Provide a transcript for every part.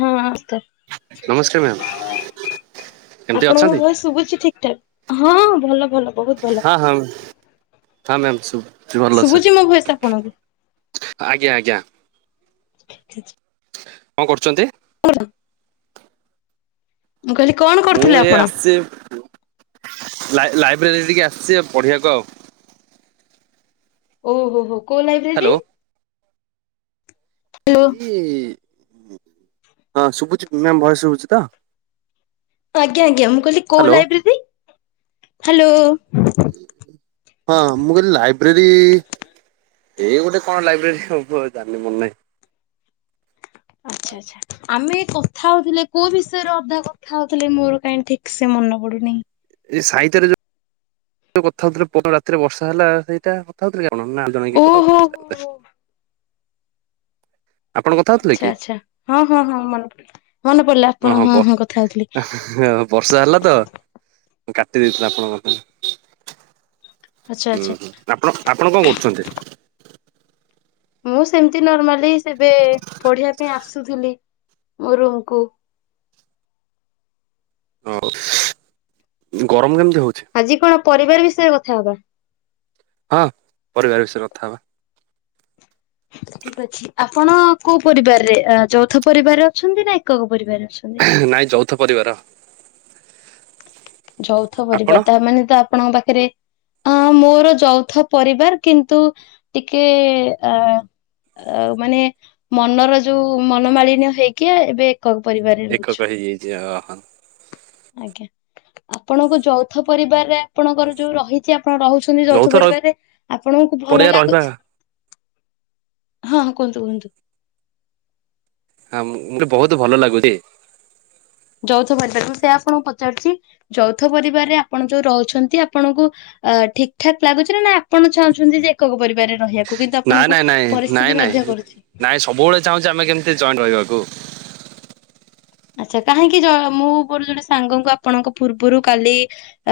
ହଁ [unintelligible] ନମସ୍କାର ମ୍ୟାମ୍ କେମିତି ଅଛନ୍ତି? ଆପଣଙ୍କୁ ଭୟସ ଶୁଭୁଛି ଠିକ ଠାକ୍। ହଁ ଭଲ ଭଲ। ବହୁତ ଭଲ। ହଁ ହଁ। ହଁ ମ୍ୟାମ ଶୁ ଶୁବୁଚି ମୋ ଭଏସ ଆପଣଙ୍କୁ। ଆଜ୍ଞା ଆଜ୍ଞା [unintelligible] କଣ କରୁଚନ୍ତି? ବ ମୁଁ କହିଲି କଣ ମୁଁ କରୁଥିଲେ ଏ ଆପଣ? ଲା-ଲାଇବ୍ରେରୀ ଟିକେ ଆସିଚି ପଢ଼ିବାକୁ ଆଉ। ଓ ହୋ ହୋ। କୋଉ ଲାଇବ୍ରେରୀ ହ୍ୟାଲୋ। ହାଲୋ। ଏଇ ହଁ ଶୁବୁଚି ମ୍ୟାାମ ଭଏସ ଶୁବୁଚି ତ। ଆଜ୍ଞା ଆଜ୍ଞା। କହିଲ କୋଉ ହ୍ୟାଲୋ। ଲାଇବ୍ରେରୀ? ହାଲୋ। ଁ [inaudible] ହଁ ମୁଁ କଇଲି ଲାଇ ବ୍ରେରି ଏଇ ଗୋଟେ କଣ ଲାଇବ୍ରେରୀ ହବ ଜାଣିନି ମନେ ନାହିଁ। ଆଚ୍ଛା ଆଚ୍ଛା ଆମେ କଥା ହଉଥିଲେ କୋଉ ବିଷୟରେ ଅଧା କଥା ହଉଥିଲେ ମୋର କାହିଁକି ଠିକ ସେ ମନେ ପଡୁନି। ଏ ସାହିତ୍ୟରେ ଯୋଉ କଥା ହଉଥୁଲେ ପ ଦିନ ରାତିରେ ବର୍ଷା ହେଲା ସେଇଟା କଥା ହଉଥିଲେ ଅନନ୍ୟ ଆ [unintelligible] ଓହୋ ହୋ ଆଚ୍ଛା କି? ଆଚ୍ଛା ହଁ ହଁ ହଁ ମନେ ମନେ ପଇଲା ଆପଣ ହଁ ହଁ କଥା ବର୍ଷା ହେଲା ତ ହଉଥୁଲି। କାଟି ଦେଇେଇଥିଲା ଆପଣଙ୍କ ଆଚ୍ଛା ହୁଁ ଆଚ୍ଛା। ହୁଁ ଆପଣ ଆପଣ କଣ କରୁଛନ୍ତି? ମୁଁ ସେମିତି ନର୍ମାଲି ଏବେ ପଢିବା ପାଇଁ ଆସୁଥିଲି ମୋ ରୁମକୁ। ହଉ ଗରମ କେ ଆଜି କଣ ପରିବାର ବିଷୟରେ କଥା ହବା। ହଁ ପରିବାର ବିଷୟରେ କଥା ହବା। ଠିକ ଅଛି ଆପଣ କୋଉ ପରିବାରରେ ଚଉଥ ପରିବାରରେ ଅଛନ୍ତି ନା ଏକକ ପରିବାର ନାଇଁ ଯୌଥ ପରିବାର। ଯୌଥ ଆପଣ ପରିବା ତା ମାନେ ତ ଆପଣଙ୍କ ପାଖରେ ରେ ଅ ମୋର ଯୌଥ ପରିବାର କିନ୍ତୁ ଟିକେ ଅ ମାନେ ମନର ଯୋଉ ମନମାଳିନ ହେଇକିଆ ଏବେ ପରିବାରରେ ରହୁଛୁ। ହଁ। ଆଜ୍ଞା ଆପଣଙ୍କ ଯୌଥ ପରିବାରରେ ଆପଣଙ୍କର ଯୋଉ ରହିଛି ଆପଣ ରହୁଛନ୍ତି ଯୌଥ ପରିବାରରେ ଆପଣଙ୍କୁ ଭଲ ପରିବାର ରହିବା ଲାଗୁଛି ହଁ କୁହନ୍ତୁ କୁହନ୍ତୁ। ହଁ ମତେ ବହୁତ ଭଲ ଲାଗୁଛି। ଯୌଥ ପରିବାରକୁ ସେ ଆପଣଙ୍କୁ ପଚାରୁଛି ଯୌଥ ପରିବାରରେ ଆପଣ ଯୋଉ ରହୁଛନ୍ତି ଆପଣଙ୍କୁ ଅ ଠିକ ଠାକ୍ ଲାଗୁଛି ନା ନା ଆପଣ ଚାହୁଁଛନ୍ତି ଯେ ଏକକ ପରିବାର। ନାଇଁ ନାଇଁ ନାଇଁ ନାଇଁ ବାଧ୍ୟ ନାଇଁ କରୁଛି। ନାଇଁ ସବୁବେଳେ ଚାହୁଁଛି ଆମେ କେମିତି ଜଏଣ୍ଟ୍ ରହିବାକୁ। ଆଚ୍ଛା କାହିଁକି ମୁଁ ମୋର ଜଣେ ସାଙ୍ଗଙ୍କୁ ଆପଣଙ୍କ ପୂର୍ବରୁ କାଲି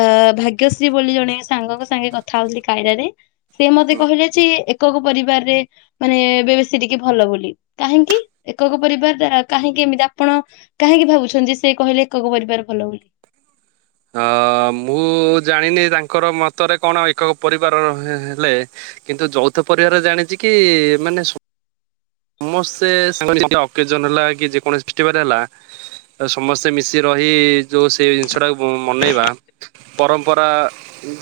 ଅ ଭାଗ୍ୟଶ୍ରୀ ବୋଲି ଜଣେ ସାଙ୍ଗଙ୍କ ସାଙ୍ଗେ କଥା ହଉଥିଲି କାଇରାରେ ସେ ମତେ କହିଲେ ଯେ ଏକକ ପରିବାରରେ ମାନେ ଏ ବେଶୀ ଟିକେ ଭଲ ବୋଲି କାହିଁକି ଏକକ ପରିବାର କାହିଁକି ଏମିତି ଆପଣ କାହିଁକି ଭାବୁଛନ୍ତି ସେ କହିଲେ ଏକକ ପରିବାର ଭଲ ବୋଲି। ଅ ମୁଁ ଜାଣିନି ତାଙ୍କର ମତରେ କଣ ଏକକ ପରିବାରର ହେଲେ କିନ୍ତୁ ଯୌଥ ପରିବାର ଜାଣିଛି କି ମାନେ ସମସ୍ତେ ସାଙ୍ଗହେଇ ଅକେଜନ୍ ହେଲା କି ଯେକୌଣସି ଫେଷ୍ଟିଭାଲ ହେଲା ସମସ୍ତେ ମିଶି ରହି ଯୋଉ ସେ ଜିନିଷ ଟାକୁ ମନେଇବା ପରମ୍ପରା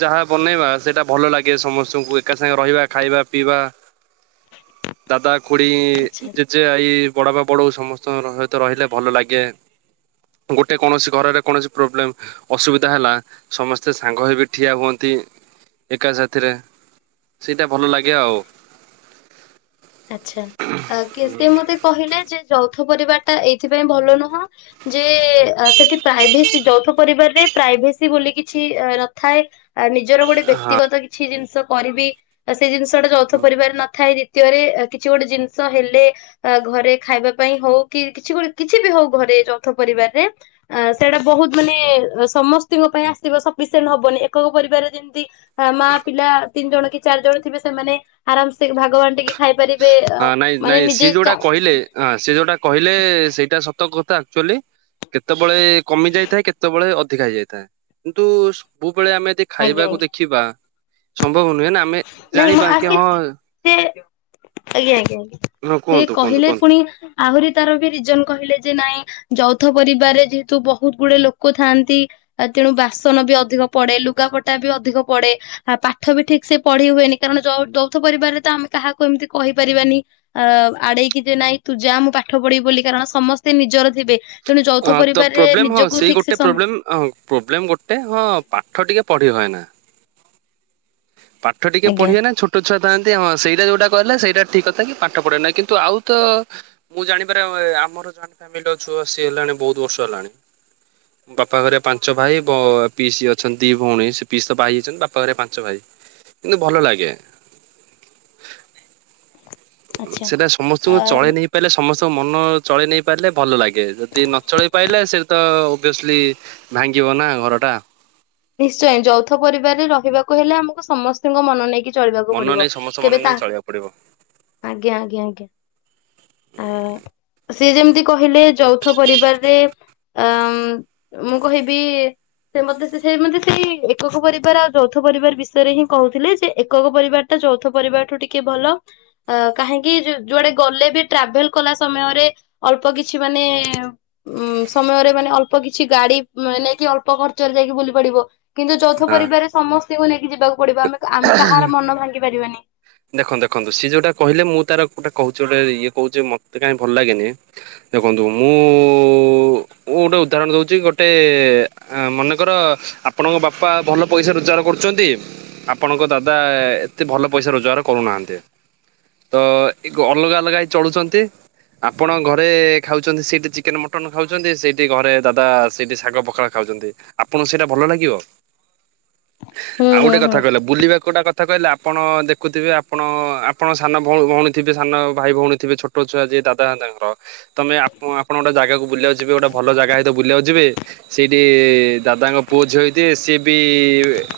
ଯାହା ବନେଇବା ସେଇଟା ଭଲ ଲାଗେ ସମସ୍ତଙ୍କୁ ଏକା ସାଙ୍ଗେ ରହିବା ଖାଇବା ପିଇବା ଦାଦା ଖୁଡି ଆଚ୍ଛା ଜେଜେ ଆଇ ବଡ ବାପା ବଡ଼ବୋଉ ସମସ୍ତଙ୍କ ସହିତ ରହିଲେ ଭଲ ଲାଗେ ଗୋଟେ କୌଣସି ଘରରେ କୌଣସି ପ୍ରୋବ୍ଲେମ୍ ଅସୁବିଧା ହେଲା ସମସ୍ତେ ସାଙ୍ଗ ହୋଇ ବି ଠିଆ ହୁଅନ୍ତି ଏକା ସାଥିରେ ସେଇଟା ଭଲ ଲାଗେ ଆଉ। ଆଚ୍ଛା କି ସେ ମତେ କହିଲେ ଯେ ଯୌ ଯୌଥ ପରିବାର ଟା ଏଇଥିପାଇଁ ଭଲ ନୁହଁ ଯେ ସେଠି ପ୍ରାଇଭେସି ଯୌଥ ପରିବାରରେ ପ୍ରାଇଭେସି ବୋଲି କିଛି ନଥାଏ ଆ ନିଜର ଗୋଟେ ହଁ। ବ୍ୟକ୍ତିଗତ କିଛି ଜିନିଷ କରିବି ସେଇ ଜିନିଷଟା ଯୌଥ ପରିବାରରେ ନଥାଏ ଯେ ଦ୍ୱିତୀୟରେ କିଛି ଗୋଟେ ଜିନିଷ ହେଲେ ଘରେ ଖାଇବା ପାଇଁ ହଉ କି କିଛି ଗୋଟେ କିଛି ବି ହଉ ଘରେ ଯୌଥ ପରିବାରରେ ଅ ସେଇଟା ବହୁତ ମାନେ ସମସ୍ତଙ୍କ ପାଇଁ ଆସିବ ସଫିସିଏଣ୍ଟ ହବନି ଏକକ ପରିବାରରେ ଯେମିତି ମା ପିଲା ତିନି ଜଣ କି ଚାରି ଜଣ ଥିବେ ସେମାନେ ଆରାମସେ ଭାଗ ବାଣ୍ଟିକି ହଁ ନାଇଁ ନାଇଁ ସିଏ ଯୋଉଟା କହିଲେ ସିଏ ଯୋଉଟା କହିଲେ ସେଇଟା ସତ କଥା ଆକଚୁଆଲି କେତେବେଳେ କମି ଯାଇଥାଏ କେତେବେଳେ ଅଧିକା ହେଇଯାଇଥାଏ କିନ୍ତୁ ସବୁ ଯେତେବେଳେ ଆମେ ଯଦି ଆଜ୍ଞା ଖାଇବାକୁ ଆଜ୍ଞା ଦେଖିବା ସମ ସମ୍ଭବ ନୁହେଁ ନା ଆମେ ନାଇଁ ମୁଁ ଜାଣିବା କି ଆସି ହଁ ସେ ହଁ [inaudible] ସେ କୁହନ୍ତୁ କୁହନ୍ତୁ କହିଲେ କୁହନ୍ତୁ। ପୁଣି ଆହୁରି ତାର ବି ରିଜନ୍ କହିଲେ ଯେ ନାଇଁ ଯୌଥ ପରିବାରରେ ଯେହେତୁ ବହୁତ ଗୁଡେ ଲୋକ ଥାଆନ୍ତି ତେଣୁ ବାସନ ବି ଅଧିକ ପଡେ ଲୁଗାପଟା ବି ଅଧିକ ପଡେ ଆ ପାଠ ବି ଠିକ୍ ସେ ପଢି ହୁଏନି କାରଣ ଯୌ ଯୌଥ ପରିବାରରେ ତ ଆମେ କାହାକୁ ଏମିତି କହିପାରିବାନି ଅ ଆଡେଇକି ଯେ ନାଇଁ ତୁ ଯା ମୁଁ ପାଠ ପଢିବି ବୋଲି କାରଣ ସମସ୍ତେ ନିଜର ଥିବେ। ତେଣୁ ଯୌଥ ହଁ ତ ପରିବାରରେ ପ୍ରୋବ୍ଲେମ୍ ହଁ ନିଜକୁ ସେଇ ଠିକ ସେ ଗୋଟେ ସମ ପ୍ରୋବ୍ଲେମ୍ ହଁ ପ୍ରୋବ୍ଲେମ୍ ଗୋଟେ ହଁ ପାଠ ଟିକେ ପଢି ହଏନା। ପାଠ ଟିକେ ଆଜ୍ଞା ପଢିବେନା ଛୋଟ [inaudible] ଆ ଥାଆନ୍ତି ହଁ ସେଇଟା ଯୋଉଟା କହିଲେ ସେଇଟା ଠିକ୍ କଥା କି ପାଠ ପଢେନା କିନ୍ତୁ ଆଉ ତ ମୁଁ ଜାଣିପାରେ ଆମର ଜଏଣ୍ଟ୍ ଫ୍ୟାମିଲିରେ ଅଛୁ ଆସି ହେଲାଣି ବହୁତ ବର୍ଷ ହେଲାଣି, ବାପା ହେରିକା ପାଞ୍ଚ ଭାଇ ଭଅ ପିଇସୀ ଅଛନ୍ତି ଦି ଭଉଣୀ ସେ ପିଇସୀ ତ ବାହା ହେଇଯାଇଛନ୍ତି ବାପା ହେରିକା ପାଞ୍ଚ ଭାଇ। କିନ୍ତୁ ଭଲ ଲାଗେ। ଆଚ୍ଛା ସେଟା ସମସ୍ତଙ୍କୁ ଆ ଚଳେଇ ନେଇ ପାଇଲେ ସମସ୍ତ୍ ତ ମନ ଚଳେଇ ନେଇ ପାରିଲେ ଭଲ ଲାଗେ ଯଦି ନ ଚଳେଇ ପାରିଲେ ସେଠିତ ଓଭିୟସଲି ଭାଙ୍ଗିବ ନା ଘରଟା ନିଶ୍ଚୟ, ଯୌଥ ପରିବାରରେ ରହିବାକୁ ହେଲେ ଆମକୁ ସମସ୍ତଙ୍କ ମନ ନେଇକି ଚଳିବାକୁ ମନ ପଡିବ ନେଇ ସମସ୍ତ ମନ କେବେ ତାଁ ନେଇ ଚଳିବାକୁ ପଡିବ ଆଜ୍ଞା ଆଜ୍ଞା ଆଜ୍ଞା ଆ ସେ ଯେମିତି କହିଲେ ଯୌଥ ପରିବାରରେ ଅ ଅ ଅମ୍ ମୁଁ କହିବି ସେ ମତେ ସି ସେ ମତେ ସେଇ ଏକକ ପରିବାର ଆଉ ଯୌଥ ପରିବାର ବିଷୟରେ ହିଁ କହୁଥିଲେ ଯେ ଏକକ ପରିବାରଟା ଯୌଥ ପରିବାରଠୁ ଟିକେ ଭଲ ଅ କାହିଁକି ଯୁଆଡେ ଗଲେ ବି ଟ୍ରାଭେଲ କଲା ସମୟରେ ଅଳ୍ପ କିଛି ମାନେ ଉଁ ଉଁ ସମୟରେ ମାନେ ଅଳ୍ପ କିଛି ଗାଡି ନେଇକି ଅଳ୍ପ ଖର୍ଚ୍ଚରେ ଯାଇକି ବୁଲି ପଡିବ। କିନ୍ତୁ ଯୌଥ ହଁ। ପରିବାରରେ ସମସ୍ତ୍ [unintelligible] ଯିବାକୁ ପଡିବ ଆମେ ଆମେ କାହାର ମନ ଭାଙ୍ଗି ପାରିବାନି। ଦେଖନ୍ତୁ ଦେଖନ୍ତୁ ସିଏ ଯୋଉଟା କହିଲେ ମୁଁ ତାର ଗୋଟେ କହୁଛି ଗୋଟେ ଇଏ କହୁଛି ମତେ କାହିଁ ଭଲ ଲାଗେନି, ଦେଖନ୍ତୁ ମୁଁଉଉ ମୁଁ ଗୋଟେ ଉଦାହରଣ ଦଉଛି ଗୋଟେ ମନେକର ଆପଣଙ୍କ ବାପା ଭଲ ପଇସା ରୋଜଗାର କରୁଛନ୍ତି ଆପଣଙ୍କ ଦାଦା ଏତେ ଭଲ ପଇସା ରୋଜ୍ ଗାର କରୁ ନାହାନ୍ତି, ତ ଏ ଅଲଗା ଅଲଗା ହେଇ ଚଳୁଛନ୍ତି, ଆପଣ ଘରେ ଖାଉଛନ୍ତି ସେଇଠି ଚିକେନ୍ ମଟନ୍ ଖାଉଛନ୍ତି ସେଇଠି ଘରେ ଦାଦା ସେଇଠି ଶାଗ ପଖାଳ ଖାଉଛନ୍ତି, ଆପଣଙ୍କୁ ସେଇଟା ଭଲ ଲାଗିବ? ହୁଁ ଆଉ ହୁଁ ଗୋଟେ ହୁଁ କଥା କହିଲ ବୁଲିବାକୁ ଗୋଟେ କଥା କହିଲା। ଆପଣ ଦେଖ୍ ଦେଖୁଥିବେ ଆପଣ ଆପଣ ସାନ ଭଉ ଭଉଣୀ ଥିବେ ସାନ ଭାଇ ଭଉଣୀ ଥିବେ ଛୋଟ ଛୁଆ ଯିଏ ଦାଦା ତାଙ୍କର ତମେ ଆପ୍ ଆପଣ ଗୋଟେ ଜାଗାକୁୁ ବୁଲିବାକୁ ଯିବେ ଭଲ ଜାଗା ହେଇଥିବ ବୁଲିବାକୁ ଯିବେ ସେଇଠିଇଇ ଦାଦାଙ୍କ ପୁଅ ଝିଅ ହେଇଥିବେ ସିଏ ବି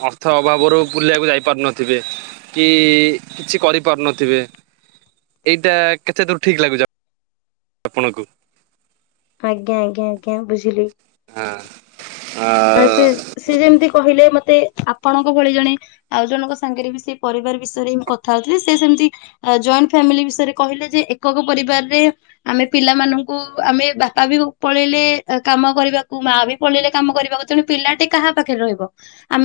ଅର୍ଥ ଅଭାବରୁ ବୁଲିବାକୁ ଯାଇ ପାରୁନଥିବେ କି କିଇଇ କିଛି କରିପାରୁନଥିବେ ଏଇଟା କେତେ ଦୂର୍ ଠିକ୍ ଲାଗୁଛି ଆ ଆପଣଙ୍କୁ। ଆଜ୍ଞା ଆଜ୍ଞା ଆଜ୍ଞା ବୁଝିଲି। ହାଁ। ଆ ସେ ସେ ଯେମିତି କହିଲେ। ମତେ ଆପଣଙ୍କ ଭଳି ଜଣେ ଆଉ ଜଣଙ୍କ ସାଙ୍ଗରେ ବି ସେ ପରିବାର ବିଷୟରେ ହିଁ ମୁଁ କଥା ହଉଥିଲି ସେ ସେମତି ଜଏଣ୍ଟ୍ ଫ୍ୟାମିଲି ବିଷୟରେ କହିଲେ ଯେ ଏକକ ପରିବାରରେ ଆମେ ପିଲାମାନଙ୍କୁ ଆମେ ବାପା ବି ହଉ ପଳେଇଲେ କାମ କରିବାକୁ ମା ବି ପଳେଇଲେ କାମ କରିବାକୁ [inaudible] ତେଣୁ ପିଲାଟି କାହା ପାଖରେ ରହିବ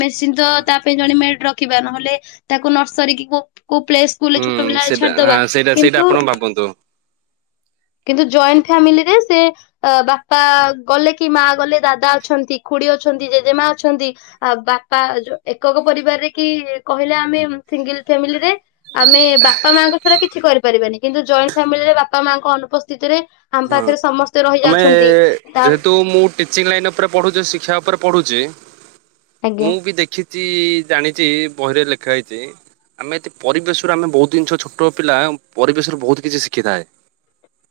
ନିଶ୍ଚିତ ତାପାଇଁ ଜଣେ ମେଡ୍ ରଖିବା ନହେଲେ ତାକୁ ନର୍ସରୀ କି କୋଉ କୋଉ ପ୍ଲେ ସ୍କୁଲରେ ହୁଁ ଛୋଟ ପିଲାବେଳେ ସେଇଟା ହଁ ଛାଡିଦବା ସେଇଟା ସେଇଟା କିନ୍ତୁ ଆପଣ ଭାବନ୍ତୁ। କିନ୍ତୁ ଜଏଣ୍ଟ୍ ଫ୍ୟାମିଲିରେ ସେ ବାପା ଗଲେ କି ମା ଗଲେ ଦାଦା ଅଛନ୍ତି। ଖୁଡ଼ି ଅଛନ୍ତି ଜେଜେମା ଅଛନ୍ତି ଆ ବାପା ଯୋ ଏକକ ପରିବାରରେ କି କହିଲେ ଆମେ ସିଙ୍ଗଲ୍ ଫ୍ୟାମିଲିରେ ଆମେ ବାପା ମାଆଙ୍କ ଛଡା କିଛି କରିପାରିବାନି କିନ୍ତୁ ଜଏଣ୍ଟ୍ ଫ୍ୟାମିଲିରେ ବା ବାପା ମାଆଙ୍କ ଅନୁପସ୍ଥିତି ରେ ହଁ ଆମେ ତା ଯେହେତୁ ମୁଁ ଟିଚିଂ ଲାଇନରେ ପଢୁଚି ଶିକ୍ଷା ଉପରେ ପଡୁଛି ଆଜ୍ଞା ମୁଁ ବି ଦେଖି ଛି ଜାଣିଛି ବହିରେ ଲେଖା ହେଇଛି ଆମେ ଏତ ପରିବେଶରୁ ଆମେ ବହୁତ ଜିନିଷ ଛୋଟ ପିଲା ପରିବେଶରୁ ବହୁତ କିଛି ଶିଖିଥାଏ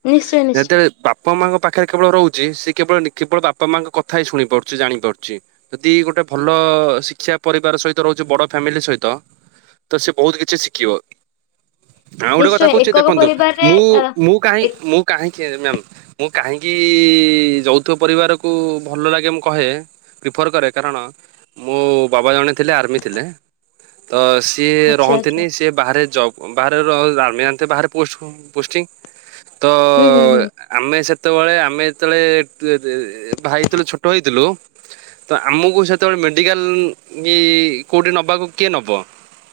ନିଶ୍ଚୟ ନିଶ୍ଚୟ ଯେତେଳେ ବା ବାପା ମାଆଙ୍କ ପାଖରେ କେବଳ ରହୁଛି ସ କେବଳ କେବଳ ବାପା ମାଆଙ୍କ କଥା ହିଁ ଶୁଣି ପାରୁଛି ଜାଣିପାରୁଛି ଯଦି ଗୋଟେ ଭଲ ଶିକ୍ଷା ପରିବାର ସହିତ ରହୁଛି ବଡ଼ ଫ୍ୟାମିଲି ସହିତ ତ ସି ବହୁତ କିଛି ଶିଖିବ ଆଉ ଗୋଟେ କଥା ନିଶ୍ଚୟ କହୁଛି ଏକକ ଦେଖନ୍ତୁ ପରିବାରରେ ମୁଁ ଅ ମୁଁ କାହିଁ ଏ ମୁଁ କାହିଁ ମ୍ୟାମ କାହିଁକି ଇ ଇ ଯୌତୁକ ପରିବାରକୁ ଭଲ ଲାଗେ ମୁଁ କହେ ପ୍ରିଫର୍ କରେ କାରଣ ମୋ ବାବା ଜଣେ ଥିଲେ ଆର୍ମି ଥିଲେ ତ ସିଏ ଆଚ୍ଛା ରହନ୍ତିନି ଆଚ୍ଛା ସିଏ ବାହାରେ ଯବ୍ ବାହାରେ ର ରାମେୟାନ୍ତେ ବାହାରେ ପୋଷ୍ଟିଙ୍ଗ ତ ହୁଁ ହୁଁ ହୁଁ ଅ ଆମେ ସେ ଯେତେବେଳେ ଆମେ ଯେତେବେଳେ ଟ୍ରେ ଭାଇଥିଲୁ ଛୋଟ ହେଇଥିଲୁ ତ ଆମକୁ ସେତେବେଳେ ମେଡିକାଲ କି କୋଉଠି ନବାକୁ କିଏ ନବ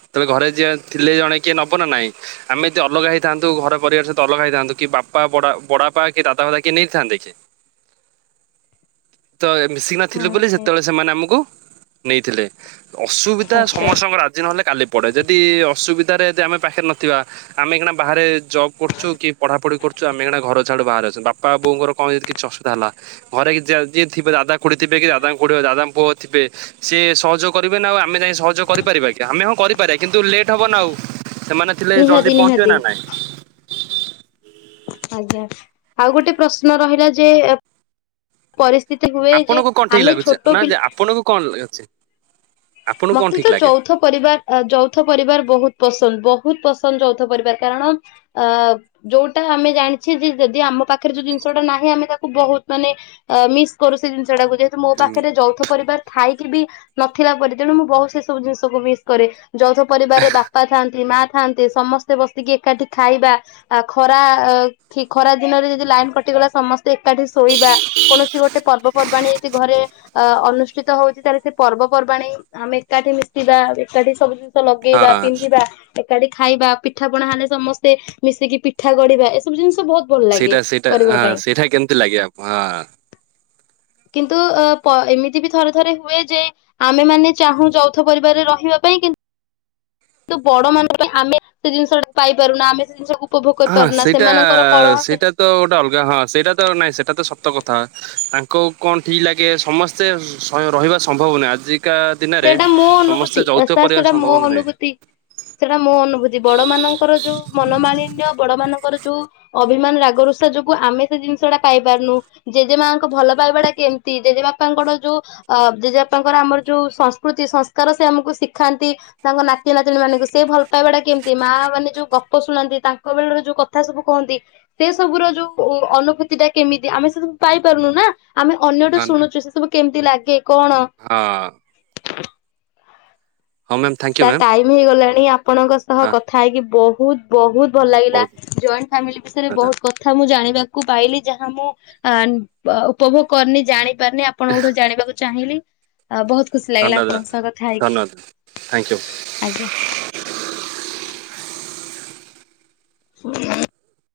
ସେତେବେଳେ ଘରେ ଯିଏ ଥିଲେ ଜଣେ କିଏ ନବ ନା ନାଇଁ ଆମେ ଅଲଗା ହେଇଥାନ୍ତୁ ଘର ପରିବାର ସହିତ ଅଲଗା ହେଇଥାନ୍ତୁ କି ବା ପା ବ-ବଡ଼ ବାପା କି ଦାଦା ଫାଦା କିଏ ନେଇଥାନ୍ତେ କି ସେ ତ ମିଶିକି ନଥିଲୁ ହଁ ବୋଲି ଆଜ୍ଞା ସେତେବେଳେ ସେମାନେ ଆମକୁ ନେଇଥିଲେ ଅସୁବିଧା ଆଚ୍ଛା ସମସ୍ତଙ୍କର ଆଜି ନହେଲେ କାଲି ପଡେ ଯଦି ଅସୁବିଧାରେ ଯଦି ଆମେ ପାଖରେ ନଥିବା ଆମେ ଏଇଖିଣା ବାହାରେ ଜବ୍ କରୁଛୁ କି ପଢାପଢି କରୁ ଛୁ ଆମେ ଏଇକିଣା ଘର ଛାଡୁ ବାହାରେ ଅଛୁ ବାପା ବୋଉଙ୍କର କଣ ଯଦି କିଛି ଅସୁବିଧା ହେଲା ଘରେଯିଏ କି ଥିବେ ଦାଦା ଖୁଡ଼ୀ ଥିବେ କି ଦାଦା ଖୁଡ଼ୀ କି ଦାଦାଙ୍କ ପୁଅ ଥିବେ ସିଏ ସହଯୋଗ କରିବେ ନା ଆଉ ଆମେ ଯାଇ ସହଯୋଗ କରିପାରିବା କି ଆମେ ହଁ କରିପାରିବା କିନ୍ତୁ ଲେଟ ହବ ନା ଆଉ ସେମାନେ ଥିଲେ ନିହାତି ଜଲଦି ପହଞ୍ଚିବେ ନିହାତି ନା ନାଇଁ ଆଜ୍ଞା ଆଉ ଗୋଟେ ପ୍ରଶ୍ନ ରହିଲା ଯେ ଏ ପରିସ୍ଥି ଆପଣଙ୍କୁ କଣ ଠିକ୍ ଲାଗୁଛି ନା ଯେ ଆପଣଙ୍କୁ କଣ ଲାଗୁଛି ଆପଣଙ୍କୁ କଣ ମତେ ଠିକ ତ ଲାଗେ? ଚୌଥ ପରିବାର ଯୌଥ ପରିବାର ବହୁତ ପସନ୍ଦ ବହୁତ ପସନ୍ଦ ଯୌଥ ପରିବାର କାରଣ ଅ ଯୋଉଟା ଆମେ ଜାଣିଛେ ଯେ ଯଦି ଆମ ପାଖରେ ଯୋଉ ଜିନିଷଟା ନାହିଁ ଆମେ ତାକୁ ବହୁତ ମାନେ ମିସ୍ କରୁ ସେ ଜିନିଷ ସେଇଟାକୁ ଯେହେତୁ ମୋ ହୁଁ ପାଖରେ ଯୌଥ ପରିବାର ଥାଇକି ବି ନଥିଲା ପରି ତେଣୁ ମୁଁ ବହୁତ ସେ ସବୁ ଜିନିଷକୁ ମିସ୍ କରେ ଯୌଥ ପରିବାରରେ ବାପା ଥାଆନ୍ତି ମା ଥାନ୍ତେ ସମସ୍ତେ ବସିକି ଏକାଠି ଖାଇବା ଆ ଖରା ଖରା ଦିନରେ ଯଦି ଲାଇନ କଟିଗଲା ସମସ୍ତେ ଏକାଠି ଶୋଇବା କୌଣସି ଗୋଟେ ପର୍ବପର୍ବାଣୀ ହେଇଛି ଘରେ ଅ ଅନୁଷ୍ଠିତ ହଉଛି ତାହେଲେ ସେ ପର୍ବପର୍ବାଣୀ ଆମେ ଏକାଠି ମିଶିବା ଏକାଠି ସବୁ ଜିନି ସ ଲଗେଇବା ହଁ। ପିନ୍ଧିବା ଏକାଠି ଖାଇବା ପିଠାପଣା ହେଲେ ସମସ୍ତେ ମିଶିକି ପିଠା ଗଢିବା ଏସବୁ ଜିନିଷ ବହୁତ ଭଲ ଲାଗେ ସେଇଟା ସେଇଟା କରିବା ହଁ ପାଇଁ ସେଇଟା କେମିତି ଲାଗେ ଆ ହଁ କିନ୍ତୁ ଅ ପ ଏମିତି ବି ଥରେ ଥରେ ହୁଏ ଯେ ଆମେମାନେ ଚାହୁଁ ଯୌଥ ପରିବାରରେ ରହିବା ପାଇଁ କିନ୍ତୁ କିନ୍ତୁ ବଡ ମାନଙ୍କ ପାଇଁ ଆମେ ସେ ଜିନିଷ ଟା ପାଇପାରୁନା ଆମେ ସେ ଜିନିଷକୁ ଉପଭୋଗ ହଁ କରିପାରୁନା ସେଇଟା ସେମାନଙ୍କର କଳହ ସେଇଟା ତ ଗୋଟେ ଅଲଗା ହଁ ସେଇଟା ତ ନାଇଁ ସେଇଟା ତ ସ ତ କଥା ତାଙ୍କ କଣ ଠିକ୍ ଲାଗେ ସମସ୍ତେ ରହିବା ସମ୍ଭବ ନୁହେଁ ଆଜି ସେଇଟା ମୋ ଅନୁଭୂତି ସାର୍ ପରିବାର ସେଇଟା ସମ୍ଭବ ମୋ ନୁହେଁ। ଅନୁଭୂତି ସେଇଟା ମୋ ଅନୁଭୂତି ବଡ ମାନଙ୍କର ଯୋଉ ମନମାଳିନ ବଡ ମାନଙ୍କର ଯୋଉ ଅଭିମାନ ରାଗରୁଷା ଯୋଗୁ ଆମେ ସେ ଜିନିଷ ଟା ପାଇ ପାରୁନୁ ଜେଜେ ମାଙ୍କ ଭଲ ପାଇବାଟା କେମିତି ଜେଜେବାପାଙ୍କର ଯୋଉ ଅ ଜେଜେବାପାଙ୍କର ଆମର ଯୋଉ ସଂସ୍କୃତି ସଂସ୍କାର ସେ ଆମକୁ ଶିଖାନ୍ତି ତାଙ୍କ ନାତି ନାତୁଣୀ ମାନଙ୍କୁ ସେ ଭଲ ପାଇବାଟା କେମିତି ମା ମାନେ ଯୋଉ ଗପ ଶୁଣନ୍ତି ତାଙ୍କ ବେଳରେ ଯୋଉ କଥା ସବୁ କହନ୍ତି ସେ ସବୁର ଯୋଉ ଅନୁଭୂତି ଟା କେମିତି ଆମେ ସେ ସବୁ ପାଇପାରୁନୁ ନା। ଆମେ ଅନ୍ୟଟୁ ହଁ ଶୁଣୁଛୁ ସେ ସବୁ କେମିତି ଲାଗେ କଣ ହଁ। ହଁ ma'am thank you sir ma'am time ହେଇଗଲାଣି ଆଉ। ଆପଣଙ୍କ ସହ ହଁ କଥା ହେଇକି ବହୁତ ବହୁତ ବହୁତ ଭଲ ଲାଗିଲା ବହୁତ ଜଏଣ୍ଟ ଫ୍ୟାମିଲି ବିଷୟରେ ଧନ୍ୟବାଦ ବହୁତ କଥା ମୁଁ ଜାଣି ପାଇଲି ଯାହା ମୁଁ ଉପଭୋଗ କରିନି ଜାଣିି ପାରନି ଆପଣ କୋଠୁ ଜାଣକୁ ଚାହିଁଲି ଁ [inaudible] ଆ ବହୁତ ଖୁସି ଲାଗିଲା ଆପଣଙ୍କ ସହ କଥା ହେଇକି। ଥ୍ୟାଙ୍କ ଆଜ୍ଞା। ୟୁ। ହ।